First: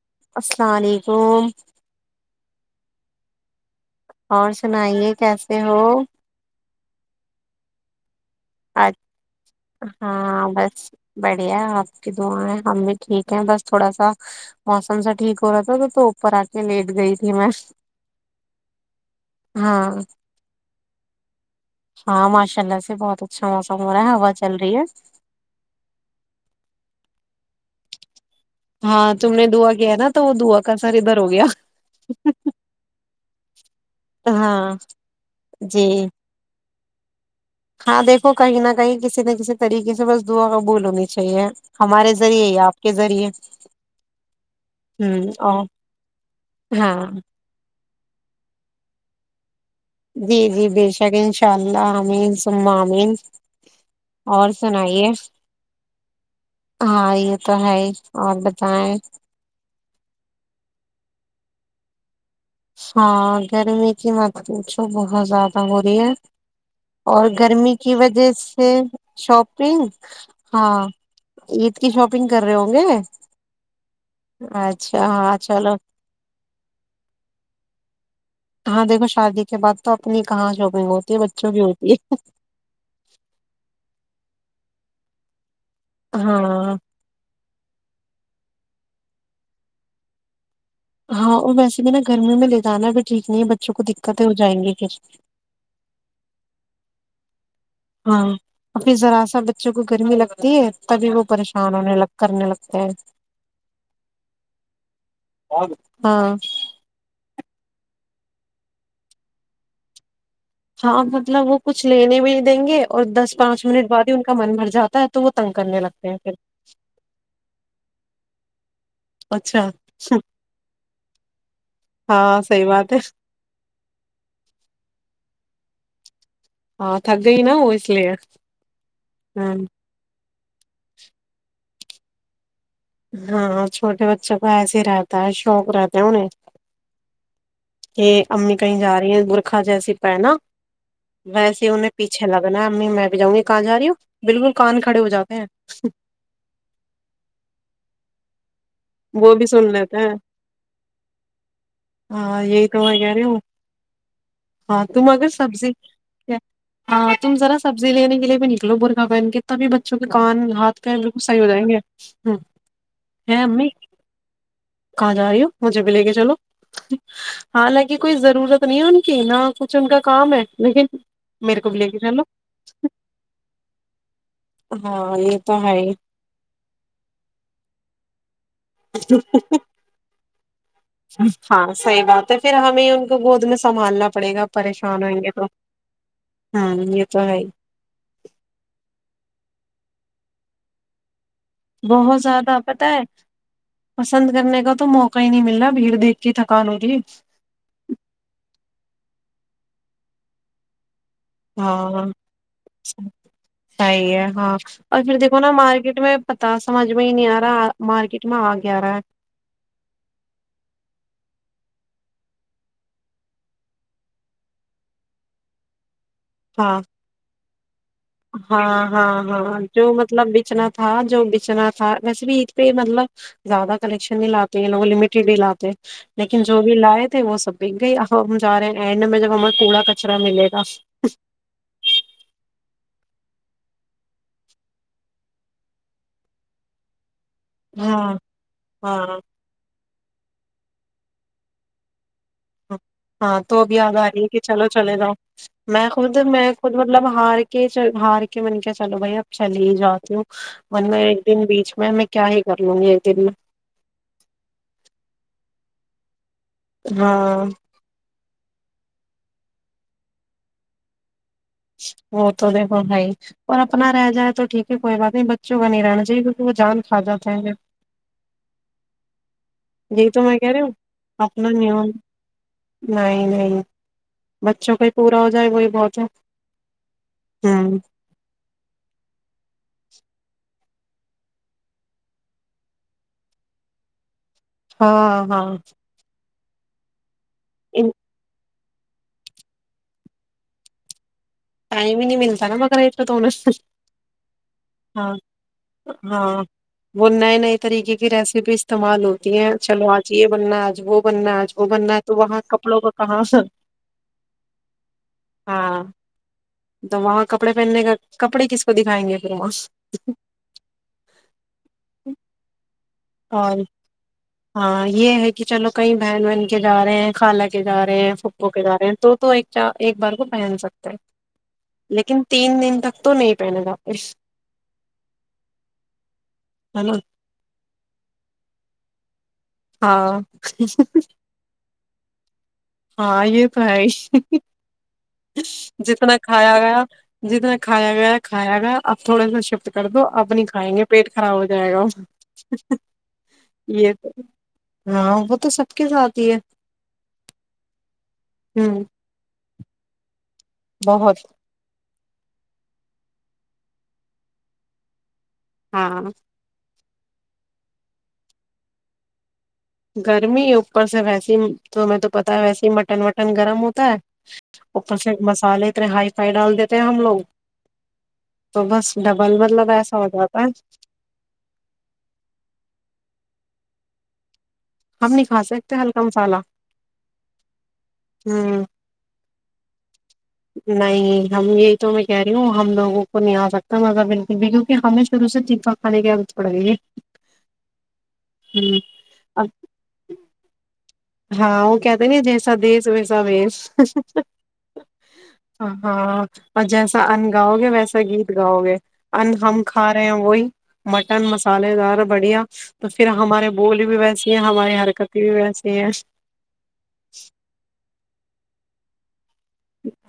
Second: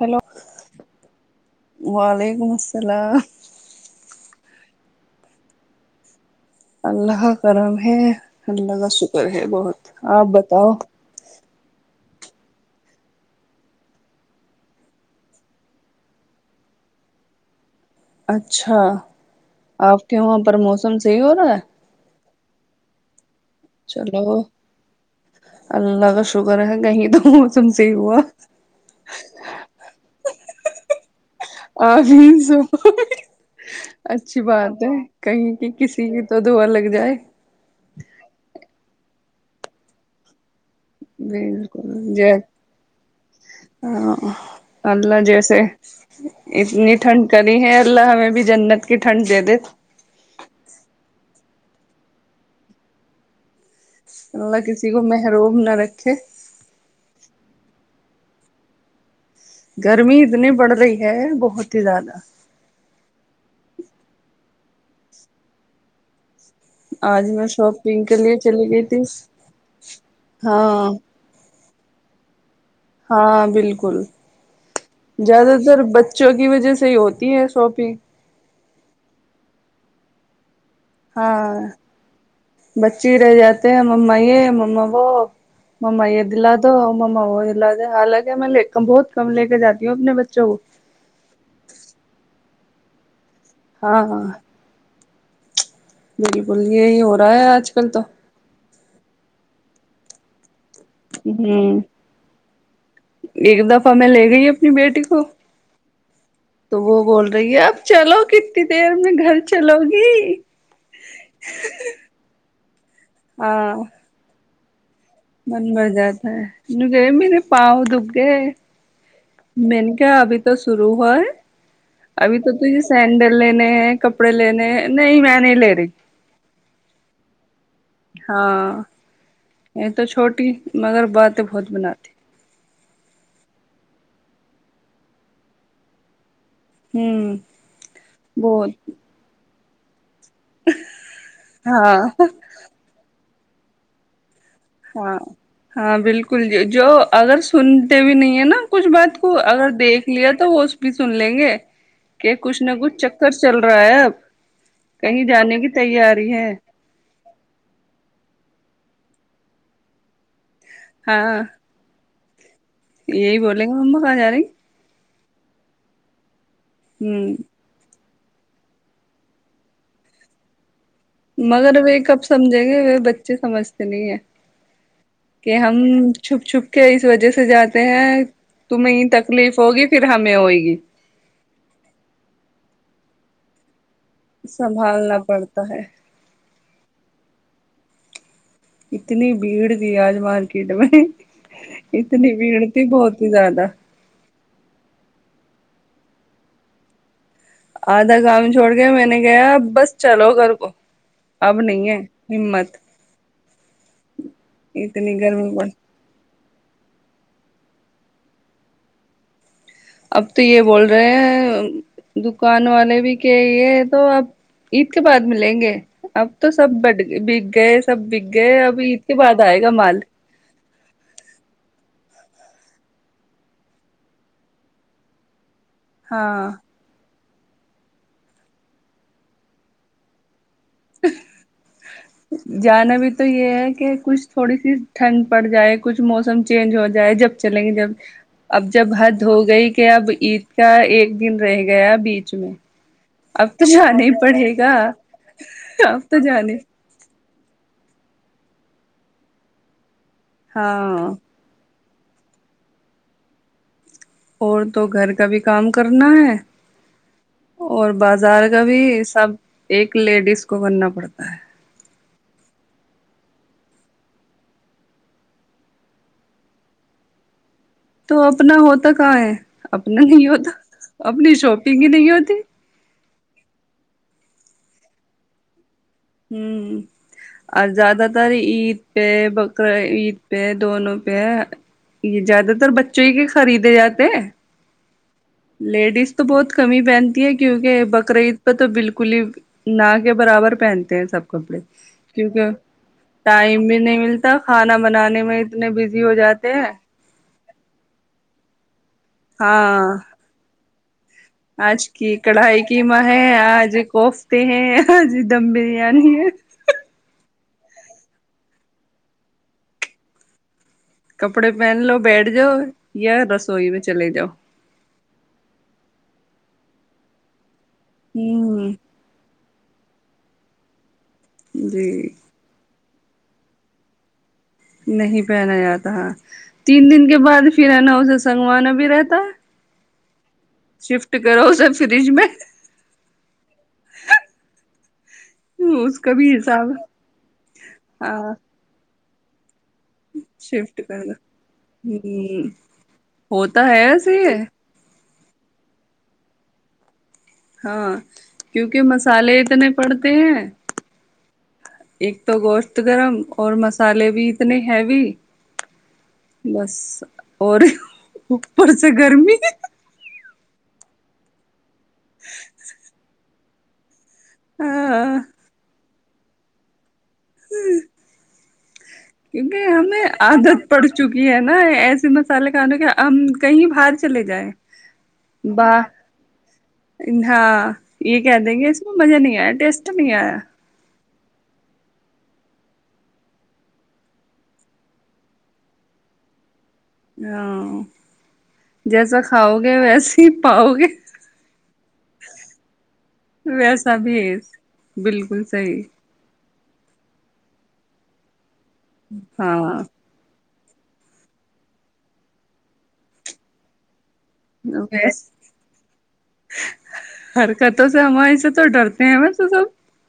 Hello السلام علیکم سلام اور سنائیے کیسے ہو اللہ کرم ہے اللہ کا اچ- شکر ہے بہت آپ ہاں بتاؤ بس بڑھیا آپ کی تو آ ہے ہم بھی ٹھیک ہیں بس تھوڑا سا موسم سا ٹھیک ہو رہا تھا تو تو اوپر آ کے لیٹ گئی تھی میں اچھا ہاں آپ کے وہاں پر موسم صحیح ہو رہا ہے ہاں ماشاء اللہ سے بہت اچھا موسم ہو رہا ہے ہوا چلو چل رہی ہے اللہ کا شکر ہے کہیں تو تم سےی ہوا ہاں تم نے دھواں کیا نا تو وہ دھواں کا سر ب آ سو [unintelligible] اچھی ہاں بات ہے کہیں کہ جی کسی کی تو دوا لگ گائے [unintelligible] ہاں دیکھو کہیں نہ کہیں کسی نہ کسی طریقے سے بس دعا ہو بالکل ج آپ کے ذریعے اللہ ہوں جیسے اور اتنی ہاں ٹھنڈ کری ہے اللہ ہمیں بھی جنت کی ٹھنڈ دے دے جی جی بے شک انشاء اللہ امین مہ اامین اللہ کسی کو محرووم نہ رکھے ہاں یہ تو ہے ہی اور بتائیں گرمی اتنی بڑھ رہی ہے بہت ہی زیادہ ہاں گرمی کی مات تو بہت زیادہ ہو رہی ہے اور آج میں گرمی کی شاپنگ کے وجہ لیے سے چلی گئی تھی شاپنگ ہاں عید کی شاپنگ کر [unintelligible] ہاں بالکل اچھا ہاں زیادہ چلو تر بچوں کی وجہ سے ہی ہوتی ہے سوپی [unintelligible] ہاں دیکھو شادی کے بعد تو اپنی کہاں ج ہاں بچی رہ جاتے ہیں ما نو [unintelligible] م ا ہے دلااد ہاں ا م [unintelligible] حالانکہ میں بہت کم لے کے جاتی ہوں اپنے بچوں کو ہاں اور ویسے بھی نا گرمی میں لے جانا بھی ٹھیک تنی بچوں کو دقتیں ہو جائیں گی کھر بالکلیےی ہو رہا ہے آج کل تو ہ ہاں [unintelligible] ابھی ذرا سا بچوں کو گرمی لگتی ہے تبھی وہ پریشان ہ ہونے لگ کرنے لگتے ہیں ایک دفعہ میں لے گئی اپنی بیٹی کو ہاں تو وہ بول رہ بیا اب چلو کتنی دیر میں گھر چلو گی ہاں مطلب وہ کچھ لینے میں ہی دیں گے اور دس پانچ ہاں منٹ بعد ہی ان کا من بھرتا جاتا ہے تو وہ تنگ من کرنے بر لگتے ہیں جاتا پھر ہے کہ میرے پاؤ دکھ گئے اچھا میں نے کیا ابھی تو شروع ہوا ہے ابھی ہاں تو ت صحیح یہ بات ہے سینڈل لینے ہیں کپڑے لینے ہیں نہیں میں نہیں لے رہی ہاں تھک گئی نہ ہاں یہ تو چھوٹ رٹی مگر باتیں بہت بناتی ہاں چھوٹے بچوں کو ایسے ہی رہتا ہے شوق رہتا انہیں ہمم کہ امی کہیں جا رہی ہیں رکھا جائےسے ہے نا ویس ہی انہیں پیچھے ہاں لگنا ہے امی میں بھی جؤں گی کہ جا رہی ہو بالکل کان کھڑے ہاں جاتے ہیں ہاں بالکل ج جو اگر سنتے بھی نہیں ہیں نا کچھ بات وہ کو بھی اگر سن لیتے دیکھ ہیں لیا تو وہ بھی سن لیں گے کہ ہاں کچھ یہی نہ تو کچھ میں کہہ رہی چکر ہوں چل رہا ہے اب ہاں تم کہیں اگر جانے کی سبزی تیاری ہے ہگن کے تبھی بچوں کے کان ہاتھ پ بالکل صحیح ہاں ہو جائیں گے ہاں یہی بولے گا مما [inaudible] کہاں جا رہی ہوں مجھے بھی لے کے چلو ہوں ہاں لگے کوئی ضرورت نہیں ہے ان کی نہ کچھ ان کا کام ہے لیکن میرے کو بھی مگر لے وہ کے چلو کب سمجھیں گے وہ بچے سمجھتے نہیں ہے ہاں یہ کہ تو ہم ہے ہی چھپ چھپ کے اس وجہ سے جاتے ہیں تمہیں تکلیف ہوگی پھر ہمیں ہوئے گی ہاں صحیح بات ہے پھر ہمیں ان کو گود میں سنھالنا پڑے گا پریشان سنبھالنا ہوئیں گے تو پڑتا ہے ہ یہ تو ہے اتنی بھیڑ تھی آج مارکیٹ میں بہت اتنی زیادہ بھیڑ پت تھی ہے بہت ہی زیادہ پسند کرنے کا تو موقع ہی نہیں مل رہ بھیڑ دیکھ کے تھکان ہو جی آدھا کام چھوڑ کے میں نے گیا بس چلو گھر کو اب نہیں ہے ہاں ہمت صحیح ہے ہاں اور پھر اتنی دیکھو نا گرمی پڑ مارکیٹ میں پتا سمجھ میں ہی نہیں آ رہا مارکیٹ میں آ گیا رہا ہے اب تو یہ بول رہے ہیں دکان والے بھی کہ یہ تو اب عید کے بعد ملیں گے اب تو سب ہاں بٹ گیس سب بک گئے ہاں ابھی ات کے ہاں بعد ہاں آئے گا جو مال مطلب بیچنا تھا جو بچنا تھا ویسے بھی عید پہ مطلب زیادہ کنیکشن نہیں لاتے یہ لوگ لمیٹیڈ ہی لاتے لیکن ہاں جو بھی لائے تھے وہ سب بھی گئی ہم جا رہے ہیں اینڈ میں ہمیں کوڑا کچرا ملے گا جانا بھی تو تو یہ ہے کہ کچھ تھوڑی سی ٹھنڈ پڑ جائے کچھ موسم چینج ہو جائے جب چلیں گے جب ہاں اب جب ہاں حد ہو گئی کہ اب عید کا ایک دن رہ گیا بیچ چ میں ہاں ہاں اب تو ابھی یاد جانا آ ہی رہی ہے کہ پڑے چلو گا چلے جاؤ میں اب خود تو میں جانے خود مطلب ہار کہ ہار کے من کے چلو بھائی اب چلی ہی جاتؤ م میں ہاں ایک دن بیچ میں میں کیا ہی کر لوں گی ایک دن میں اور تو گھر کا بھی کام کرنا ہے ہاں اور بازار کبھی سب ایک لیڈیز کو کرنا پڑتا ہے وہ تو دیکو ہےائی اور اپنا رہ جائے تو ٹھیک ہے کوئی بات نہیں بچوں کا نہیں رہنا چاہیے کیونکہ وہ جان کھا جاتا ہے تو اپنا ہوتا کہاں ہے اپنا یہی تو نہیں میں کہہ ہوتا رہی ہوں اپنی اپنا شاپنگ ہی نیون نہیں ہوتی نہیں نہیں بچوں کا ہی پورا ہو جائے وہی بہت ہوں اور ہوں زیادہ تر عید پہ بقر عید پہ دونوں پہ ہے یہ زیادہ تر بچوں ہی کے خریدے جاتے ہاں ہاں لیڈیز تو بہت کمی پہنتی ہے کیونکہ بقرعید تو بالکل ہی نہ کے برابر پہن ہیں سب کپڑے ٹائم ہی نہیں ملتا کیونکہ نا بقرعید پہ تو انہیں۔ ٹائم بھی نہیں ملتا کھانا ہاں بنانے میں اتنے بزی ہو ہاں جاتے ہیں وہ نئے نئے طریقے کے رہیس بیچ استعمال ہوتی ہیں ہاں چلو آج یہ بننا ہے وہ بننا ہے وہ آج بننا ہے کی تو وہاں کڑھائی کپڑوں کا قماں ہے کہاں آج کوفتے ہیں آج دم ہاں بریانی ہے تو وہاں کپڑے پہننے کا کپڑے کس کو دکھائیں گے پھر وہاں کپڑے پہن لو بیٹھ جا اور ہاں یہ ہے کہ چلو کئی بہن بہن کے جا رہے ہیں کان لا کے جا رہے ہیں فکو کے ہوں جا رہے ہیں تو ایک ایک بار کوو پ سکتا ہے جی لیکن تین دن تک تو نہیں پہنے گا اس نہیں پہنا جاتا ہے تین نا دن کے بعد پھر ہے نا اسے سنگوانا بھی رہتا ہے ہاں شفٹ کرو اسے فریج میں ہاں یہ پ اس کا جتنا بھی کھایا حساب گیا جتنا کھایا گیا ہاں کھایا گیا تھوڑےا شف کر دو اب نہیں کھائیں شفٹ گے کر پیٹ دو خراب ہو جائے گا ہ ہوتا ہے یہ تو ایسے ہاں وہ تو سب کے ساتھ ہی ہے ہاں کیونکہ ہوں مسالے اتنے پڑھتے ہیں بہت ایک تو گوشت گرم اور مسالے بھی اتنے ہیوی ہاں بس اور اوپر سے گرمی گرمی اوپر سے ویسیے تو میں تو پتا ویسے ہی مٹن و پن گرم ہوتا ہے ات سے ہاں مسالے اتنے ہائی سائی ڈال دیتے ہیں ہم لوگ تو بس ڈبل کیونکہ مطلب ایسا ہمیں ہو جاتا ہے عادت پڑ چکی ہے نا ایسے مسالے کھانے کے ہم کہیں باہر چلے جائ ہم نہیں کھا سکتے باہ ہلکا مسالہ ہاں یہ کہ دیں ہوں گے اس میں مزہ نہیں آیا ٹیسٹ نہیں آیا نہیں ہم یہی تو میں کہہ رہی ہوں ہم لوگوں کو نہیں آ سکتا مزہ بالکل بھی کیونکہ ہمیں شروع سے فا کانے کی آدت پڑ رہی ہے ہاں ہوں جیسا اب کھاؤ گے ویسے ہی پاؤ گے ہاں وہ کہتے ن جیسا دس ویسا وش ویسا بھی ہے بالکل صحیح ہاں اور جیسا انگاؤ گے ویسے گیت گاؤ گے ان ہم ہاں کھا رہے ہیں وہی مٹن مسالے دار بڑھیا تو پھر ہمارے بول بھی ویسے یہ ہماری ویس حرکتییں بھی ویس حرکتوں سے ہمار اس تو ڈرتے ہیںا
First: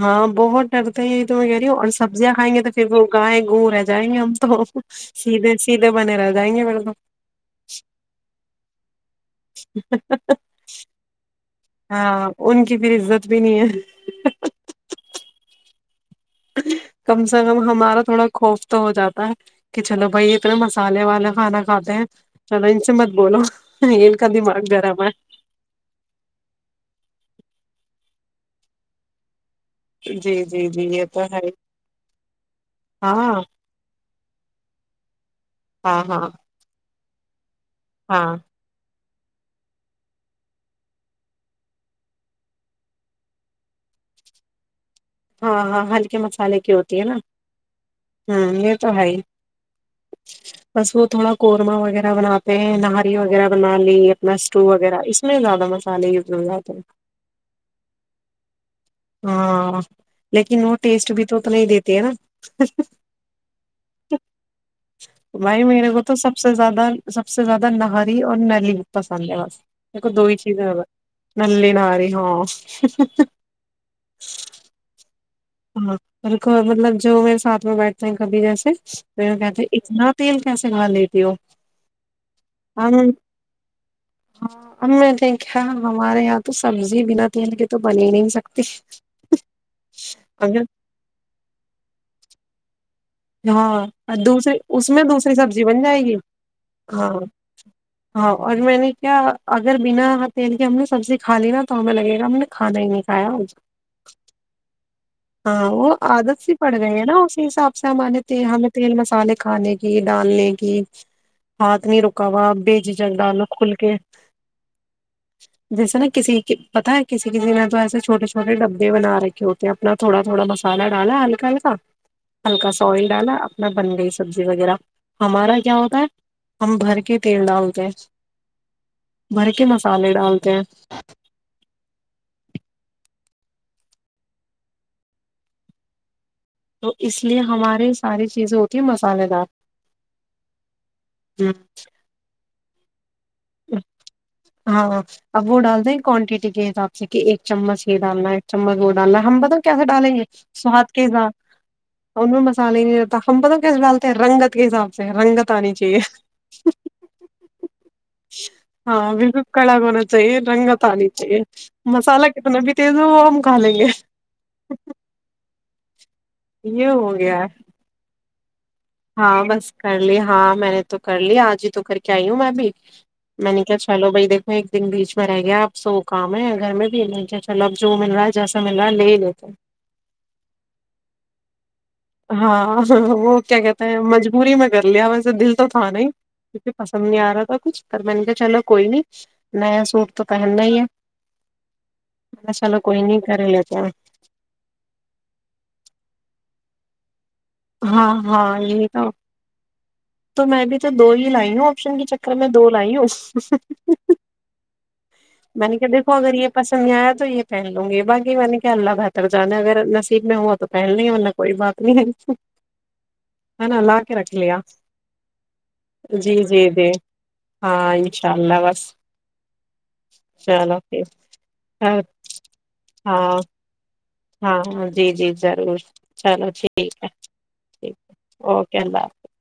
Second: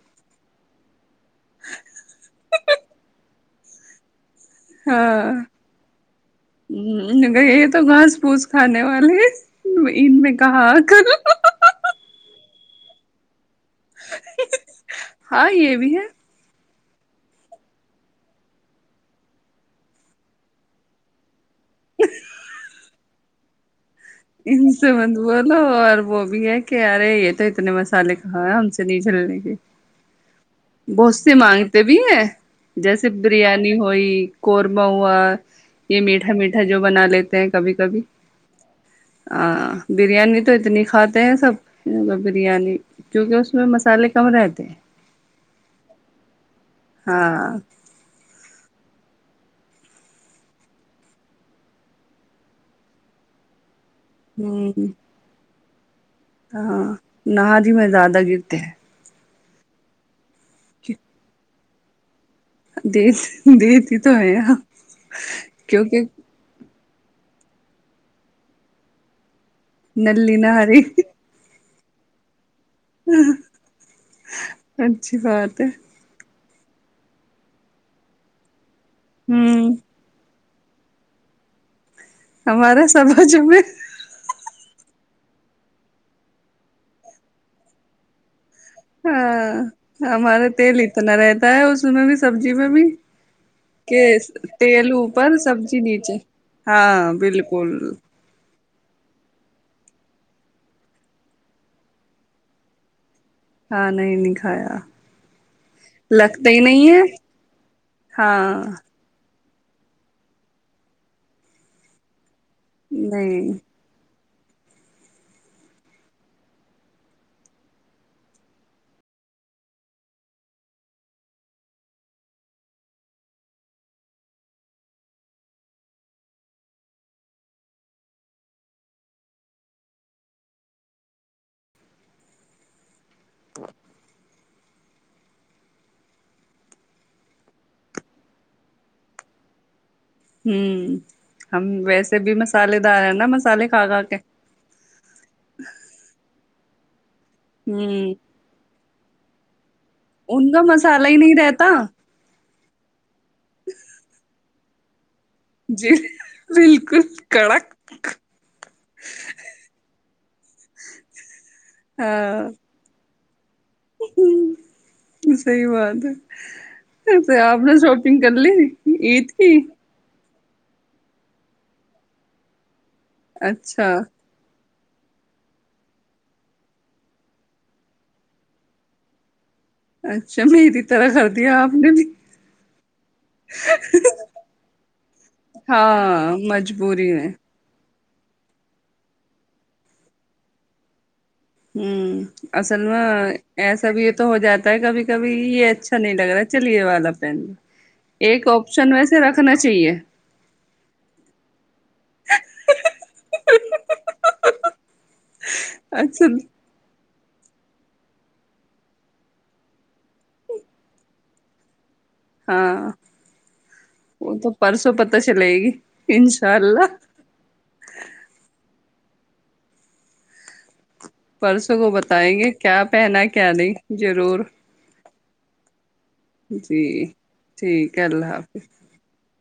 ہاں بہت ڈرتے یہ تو میں کہہ رہی ہوں اور سبزیاں کھائیں گے تو پھر وہ گائےیں گو رہ جائیں گے ہم تو ہاں سیدھے سیدھے بنے رہ جائیں گے پھر تو یہ تو گھاس پوس کھانے والے ان میں کہا کل ہاں ان کی پھر عزت بھی نہیں ہے ہاں یہ بھی ہے کم سے کم ہمارا تھوڑا خوف تو ہو جاتا ہے کہ چلو بھائی یہتنے مسالے والا کھانا خاتے ہیں انچ مد بلاو ان سے م بولو اور وہ بھی ہے کہ ارے یہ تو اتنے مسالے ہاں ہم سے نہیں جلنے کی جی جی جی یہ بہت تو سےی ہے مانگتے بھی ہیں جیسے ہاں بریانی ہوئی قورمہ ہوا یہ ہاں ہاں میٹھا میٹھا جو بنا لیتے ت کبھی کبھی ہاں ہ بریانی تو اتنی کھاتے ہیں سب بریانی کیونکہ اس میں مسالے کم رہتے ہیں ہاں ہاں ہلکے مسالے ہوتی ہے نا ہاں ہ یہ تو ہے ہی بس وہ تھوڑا قورمہ وغیرہ بناتے ہیں نہاری وغیرہ بناتے پلس ٹو ہ وغیرہ اس میں زیادہ مست ہاں نہا جی میں زیادہ گرتے ہیں ہاں لیکن وہ ٹیسٹ بھی تو ا تو نہیں ہی دیتے ہے نا د دتی ہی تو ہے بھائی میرے کیونکہ کو تو سب سے زیادہ سب سے زیادہ نہری اور نلی پسند ہے بس ا دو نلی چیز آ نہاری ن نہاری ہاں اچ ہچ شفات مطلب جو میرے ساتھ میں بیٹھتے ہیں کبھی جیسے تو کہتے ہوں اتنا تیل وس وندٹیو ہمارا سماج میں ہاں اب میں دیکھ ہمارے یہاں تو سبزی بنا تیل کے تو بنے نہیں سک ہاں ہمارا ھم [unintelligible] تیل اتلا رہتا ہے اس میں بھی سبزی میں بھی کہ ہاں دوسری اس تیل میں دوسری اوپر سبزی بن جائے نیچے گی ہاں ہاں اور میں نے کیا اگر بنا تیل کی ہم نے سبزی کھا لی نا تو ہمیں لگے گا ہم نے کھانا ہی نہیں ہاں نہیں نہیں کھایا ہاں وہ عادت لگتا سی ہی پڑ نہیں گئی ہے نا اسی حساب سے سامان ت ہاں ہم تینل مسالے کھانے کی ڈالنے کی ہاتھ نہیں رکا پوا بیج ج ڈ لو نہیں کھل کے جیسے نا کسی پتا ہے کسی کسی نے تو ایسے چھوٹے چھوٹے ڈبے بنا رکھے ہوتے ہیں اپنا تھوڑا تھوڑا مسالہ ڈالا ہلکا ہلکا ہلکا سائل ڈالا اپنا بن گئی سبزی وغیرہ ہمارا کیا ہوتا ہے ہم بھر کے تیل ڈالتے ہیں بھر کے مسالے ڈالتے ہیں تو [inaudible] تو اس لیئے ہماری ساری چیزیں ہوتی ہیں مسالحے دار ہوں ہم ویسے بھی م سال دار [unintelligible] کھا کھا کے ہاں اب وہ ڈال دیں کوانٹیٹی کے جاچ [unintelligible] کہ ایک چمچ یہ ہوں ڈالنا ایک چمچ گ ب الحمبد [unintelligible] کیا کیا دا لینگے ان کا سواد کے مسالہ ہی حساب نہیں رہتا سال ہ [unintelligible] ی ت ہم پت کس ڈالتے رنگت کے حاب سے رنگت آنی جی چاہیے بالکل کڑک ہاں و بلکل کڑک ہونا چاہیے رنگات آنی چاہئے مسالا ہاں کتا بھی تیز ہوا ہو ک لیں گے [unintelligible] صحیح بات ہے یہ ہو [unintelligible] تو [unintelligible] گیا آپنے نا شاپنگ گلی ت [unintelligible] ہاں بس کر لی ہاں میں نے تو کر لیا آج ہی تو کر کے آئی ہوں میں بھی میں نے کیا اچھا چلو بھائی دیکو ایک دن بیچ میں رہ گیا آپ سو کام ہے گھر میں بھی چلو اب جو مل رہا ہے جیسا مل رہا ہے لے لیتے اچھا مری طرح کردیا آپ نے بھی ہاں ہاں وہ کیا کہتے ہیں مجبوری میں کر لیا ویسے دل تو تھا نہیں ہاں کیونکہ پسند مجبوری نہیں میں آ رہا تھا کچھ پر م نے کہ چلو کوئی نہیں نیا سوٹ تو پہننا ہی ہے ہوں نے اصل چلو کوئی نہیں میں کر ہی لیتے ایسا ہیں بھی یہ تو ہو جاتا ہے کبھی کبھی یہ اچھا نہیں لگ رہا چل یے والا ہاں ایک ہاں یہی آپشن تو ویسے رکھنا چاہیے تو میں بھی تو دو ہی لائی ہوں آپشن کے چکر میں دو لائی ہوں میں نے کہ دیکھو اچھا اگر یہ پسند آیا تو یہ پہن لوں گی باقی میں نے کیا اللہ بہتر جانا ہے اگر نصیب میں ہوا تو پہن لیں گے ورنا کوئی بات نہیں ہے ہاں ہے نا لا کے رکھ وہ تو لیا پرسوں پتہ چلے گی جی انشاء جی جی اللہ ہاں انشاء اللہ بس چلو ٹھیک پرسوں کو بتائیں گے کیا پہنا ہاں کیا نہیں ضرور ہاں جی جی ضرور چلو جی ٹھیک ہےٹھیک ٹھیک ہے اللہ حافظ اوکے اللہ حافظ